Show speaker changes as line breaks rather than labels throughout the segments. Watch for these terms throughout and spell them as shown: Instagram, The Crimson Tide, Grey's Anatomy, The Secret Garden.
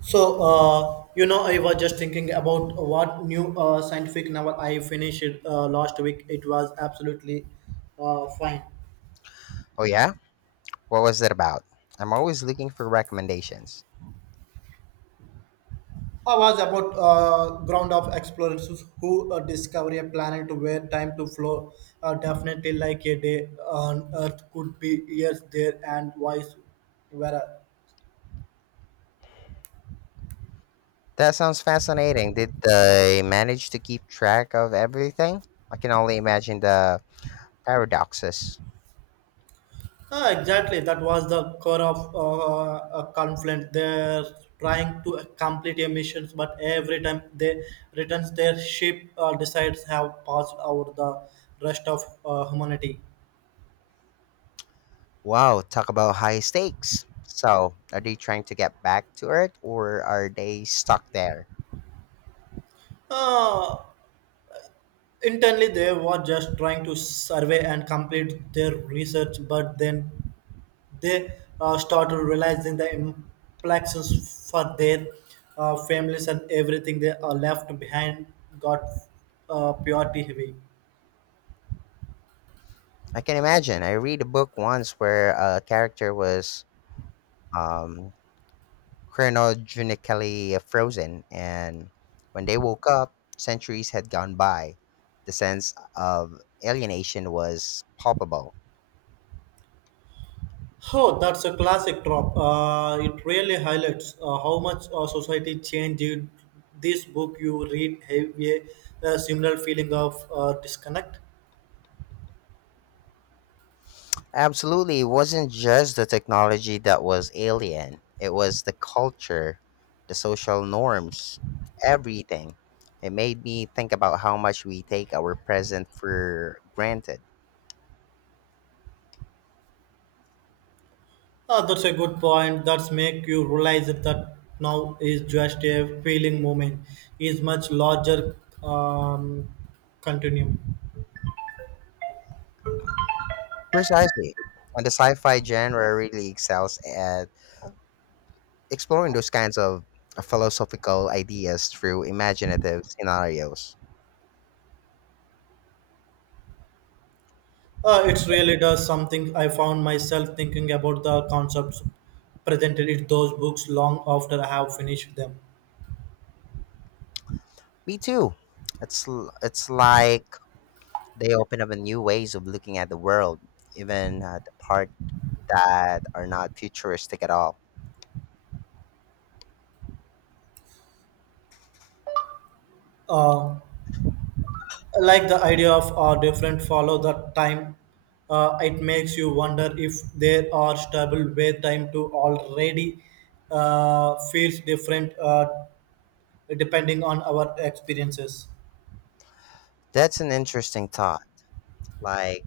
I was just thinking about what new scientific novel I finished last week. It was absolutely fine.
Oh, yeah? What was it about? I'm always looking for recommendations.
I was about ground of explorers who discover a planet where time to flow definitely like a day on Earth could be years there and vice versa.
That sounds fascinating. Did they manage to keep track of everything? I can only imagine the paradoxes.
Ah, exactly, that was the core of a conflict. They're trying to complete emissions, but every time they returns their ship, decides have passed out the rest of humanity.
Wow, talk about high stakes. So, are they trying to get back to Earth or are they stuck there?
Uh, Internally, they were just trying to survey and complete their research, but then they started realizing the implications for their families and everything they are left behind got purity heavy.
I can imagine. I read a book once where a character was um, chronogenically frozen, and when they woke up, centuries had gone by. The sense of alienation was palpable.
Oh, that's a classic drop. It really highlights how much society changed. This book you read have a similar feeling of disconnect.
Absolutely, it wasn't just the technology that was alien, it was the culture, the social norms, everything. It made me think about how much we take our present for granted.
That's a good point. That's make you realize that now is just a feeling moment. Is much larger um, continuum.
Precisely. And the sci fi genre really excels at exploring those kinds of philosophical ideas through imaginative scenarios.
It really does something. I found myself thinking about the concepts presented in those books long after I have finished them.
Me too. It's like they open up a new ways of looking at the world, even the part that are not futuristic at all.
Uh, like the idea of are different follow the time, it makes you wonder if there are stable way time to already feels different depending on our experiences.
That's an interesting thought. Like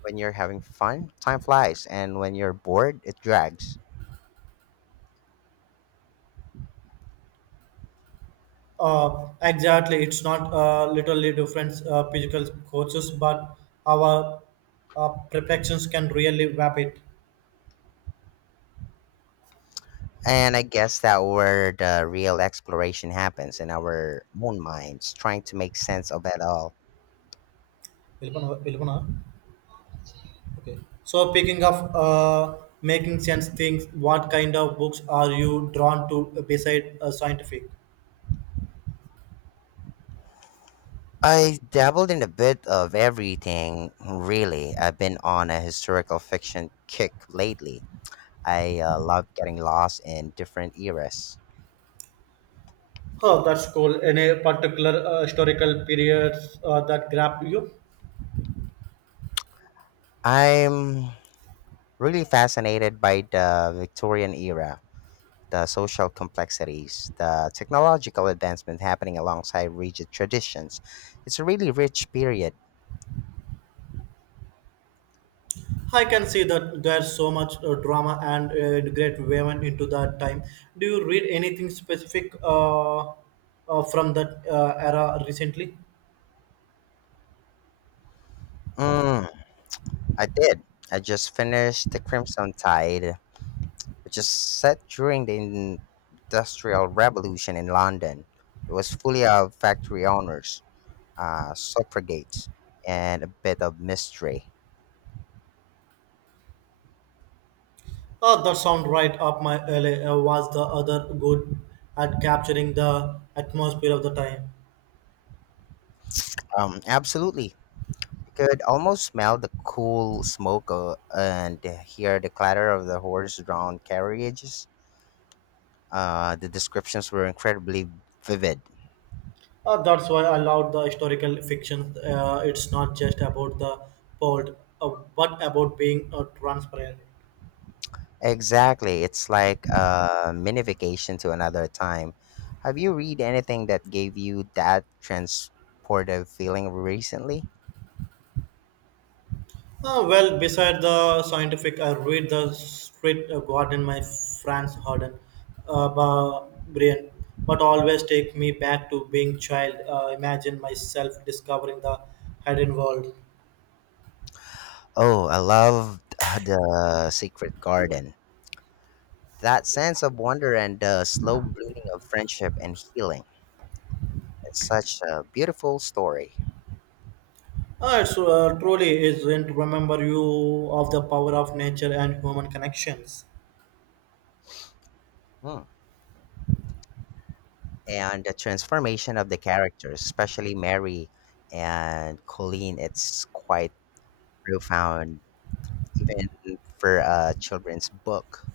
when you're having fun, time flies, and when you're bored, it drags.
Exactly, it's not literally different physical courses but our perfections can really wrap it.
And I guess that where the real exploration happens in our own minds, trying to make sense of it all.
వెళ్ళిపోనా- వెళ్ళిపోనా? Okay. So picking up, making sense things, what kind of books are you drawn to beside scientific?
I dabbled in a bit of everything, really. I've been on a historical fiction kick lately. I love getting lost in different eras.
Oh, that's cool. Any particular historical periods that grab you?
I'm really fascinated by the Victorian era, the social complexities, the technological advancement happening alongside rigid traditions. It's a really rich period.
I can see that there's so much drama and great women into that time. Do you read anything specific from that era recently?
Mm, I did. I just finished The Crimson Tide, which is set during the Industrial Revolution in London. It was fully of factory owners, suffragettes, and a bit of mystery.
Oh, that sound right up my alley. Was the other good at capturing the atmosphere of the time?
Absolutely. You could almost smell the cool smoke and hear the clatter of the horse drawn carriages. The descriptions were incredibly vivid.
That's why I love the historical fiction. It's not just about the port, uh, but about being transparent.
Exactly. It's like a mini vacation to another time. Have you read anything that gave you that transportive feeling recently?
Well, beside the scientific, I read the street garden by Franz Harden, by Brian, but always take me back to being child. Imagine myself discovering the hidden world.
Oh, I loved The Secret Garden. That sense of wonder and the slow blooming of friendship and healing. It's such a beautiful story.
It's truly isn't remember you of the power of nature and human connections.
Hmm. And the transformation of the characters, especially Mary and Colleen, it's quite profound, even for a children's book.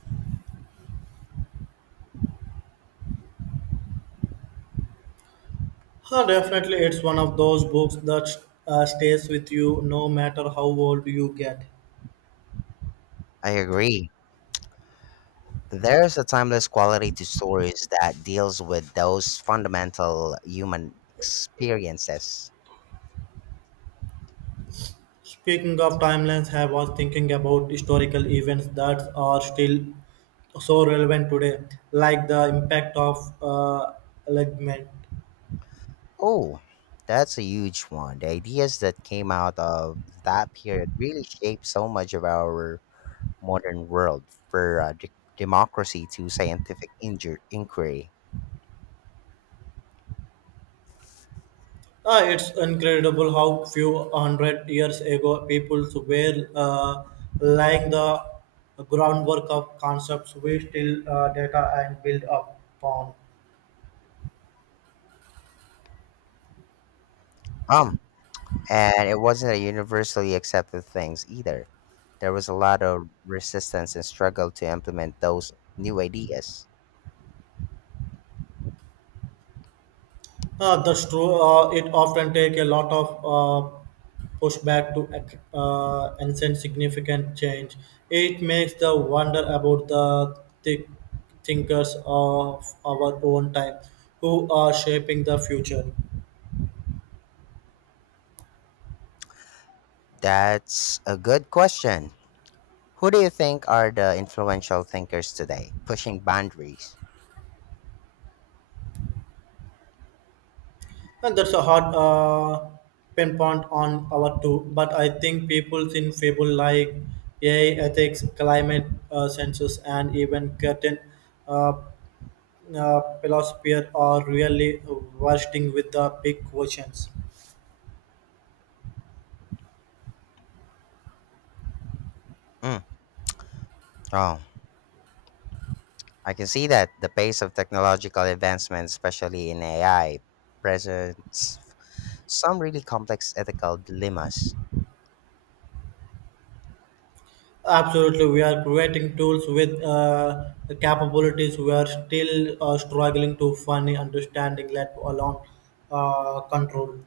Huh, definitely, it's one of those books that stays with you no matter how old you get.
I agree. There's a timeless quality to stories that deals with those fundamental human experiences.
Speaking of timelines, I was thinking about historical events that are still so relevant today, like the impact of alignment.
Oh, that's a huge one. The ideas that came out of that period really shaped so much of our modern world, for democracy to scientific inquiry.
Ah, it's incredible how few hundred years ago people were laying the groundwork of concepts we still data and build upon.
Um, and it wasn't a universally accepted things either. There was a lot of resistance and struggle to implement those new ideas.
That's true. It often take a lot of pushback to enact significant change. It makes the wonder about the thi- thinkers of our own time who are shaping the future.
That's a good question. Who do you think are the influential thinkers today, pushing boundaries?
And that's a hard pinpoint on our two. But I think people in fable like AI ethics, climate census, and even curtain uh, philosophers are really bursting with the big questions.
Mm. Oh, I can see that the pace of technological advancement, especially in AI, presents some really complex ethical dilemmas,
Absolutely, we are creating tools with capabilities we are still struggling to find understanding, let alone control.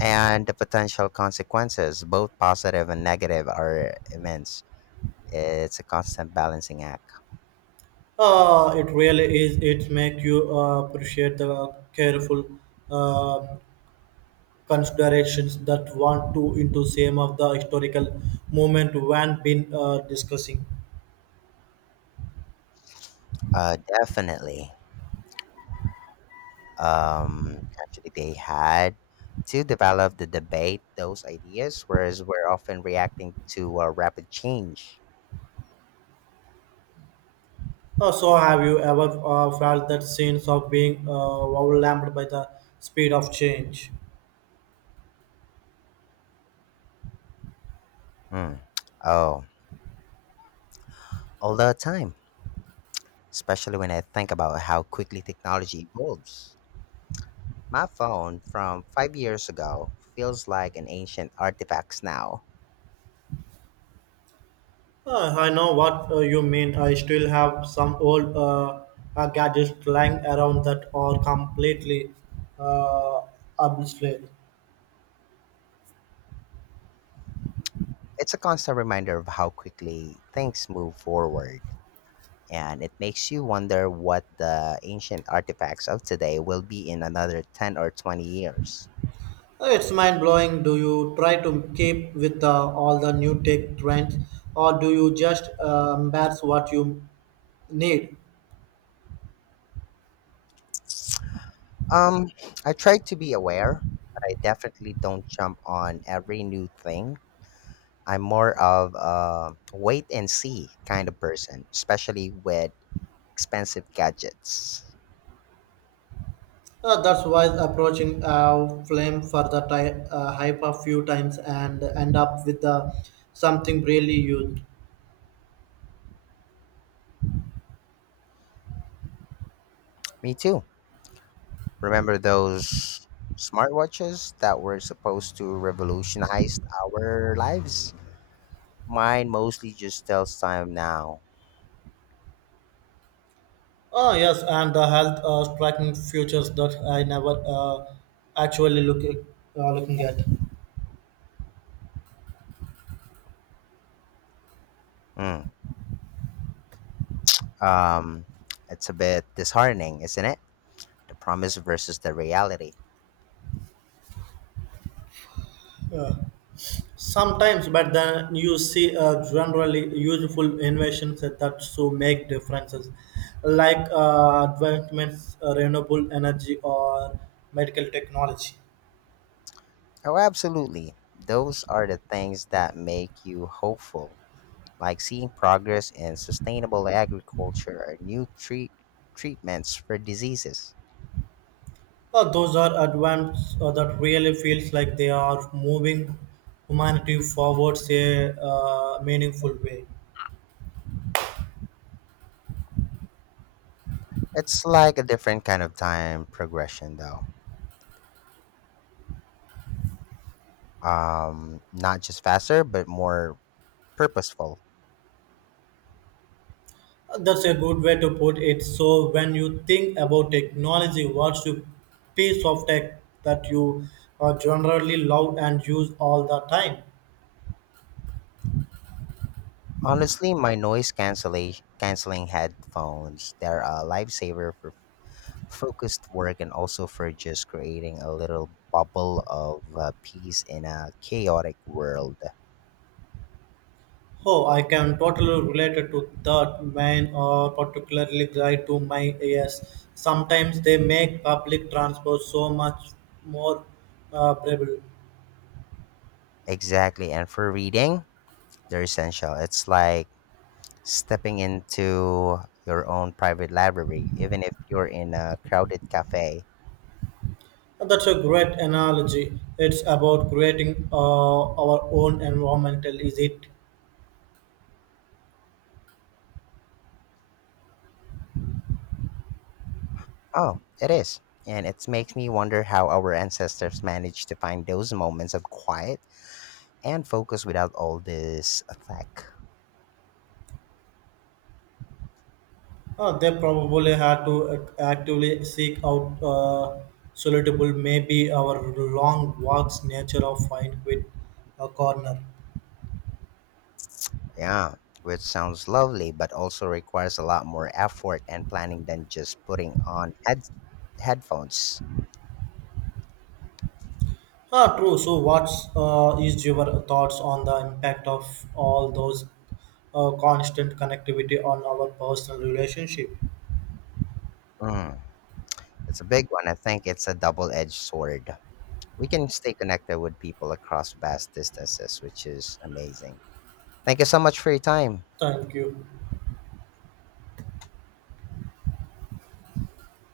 and the potential consequences, both positive and negative, are immense. It's a constant balancing act.
It really is. It make you appreciate the careful uh, considerations that want to into same of the historical moment when been discussing.
Definitely. Um, actually they had to develop the debate those ideas, whereas we're often reacting to rapid change.
Oh, so have you ever felt that sense of being overwhelmed by the speed of change?
Hmm. Oh, all the time, especially when I think about how quickly technology evolves. My phone from 5 years ago feels like an ancient artifact now.
I know what you mean. I still have some old gadgets lying around that are completely uh, obsolete.
It's a constant reminder of how quickly things move forward. And it makes you wonder what the ancient artifacts of today will be in another 10 or 20 years.
It's mind blowing. Do you try to keep with all the new tech trends, or do you just embrace what you need?
Um, I try to be aware, but I definitely don't jump on every new thing. I'm more of a wait and see kind of person, especially with expensive gadgets.
That's why approaching flame for the hype a few times and end up with something really huge.
Me too. Remember those smartwatches that were supposed to revolutionize our lives? Mine mostly just tells time now.
Oh yes, and the health striking futures that I never actually look looking at.
Mm. Um, it's a bit disheartening, isn't it? The promise versus the reality.
Yeah. Sometimes, but then you see generally useful innovations that so make differences, like advancements, renewable energy, or medical technology.
Oh, absolutely. Those are the things that make you hopeful, like seeing progress in sustainable agriculture or new treatments for diseases.
Those are advances that really feels like they are moving humanity forwards a meaningful way.
It's like a different kind of time progression, though. Not just faster, but more purposeful.
That's a good way to put it. So when you think about technology, what's the piece of tech that you generally love and use all the time?
Honestly, my noise cancellation canceling headphones, they're a lifesaver for focused work and also for just creating a little bubble of peace in a chaotic world.
Oh, I can totally relate to that. Mine are particularly tied to my ears. Sometimes they make public transport so much more bearable.
Exactly. And for reading, they're essential. It's like stepping into your own private library, even if you're in a crowded cafe.
That's a great analogy. It's about creating our own environmental, is it?
Oh, it is. And it makes me wonder how our ancestors managed to find those moments of quiet and focus without all this tech.
They probably had to actively seek out suitable, maybe our long walks, nature of find with a corner.
Yeah, which sounds lovely, but also requires a lot more effort and planning than just putting on headphones.
Ah, true. So, what's is your thoughts on the impact of all those constant connectivity on our personal relationship?
Mm, it's a big one. I think it's a double edged sword. We can stay connected with people across vast distances, which is amazing. Thank you so much for your time.
Thank you.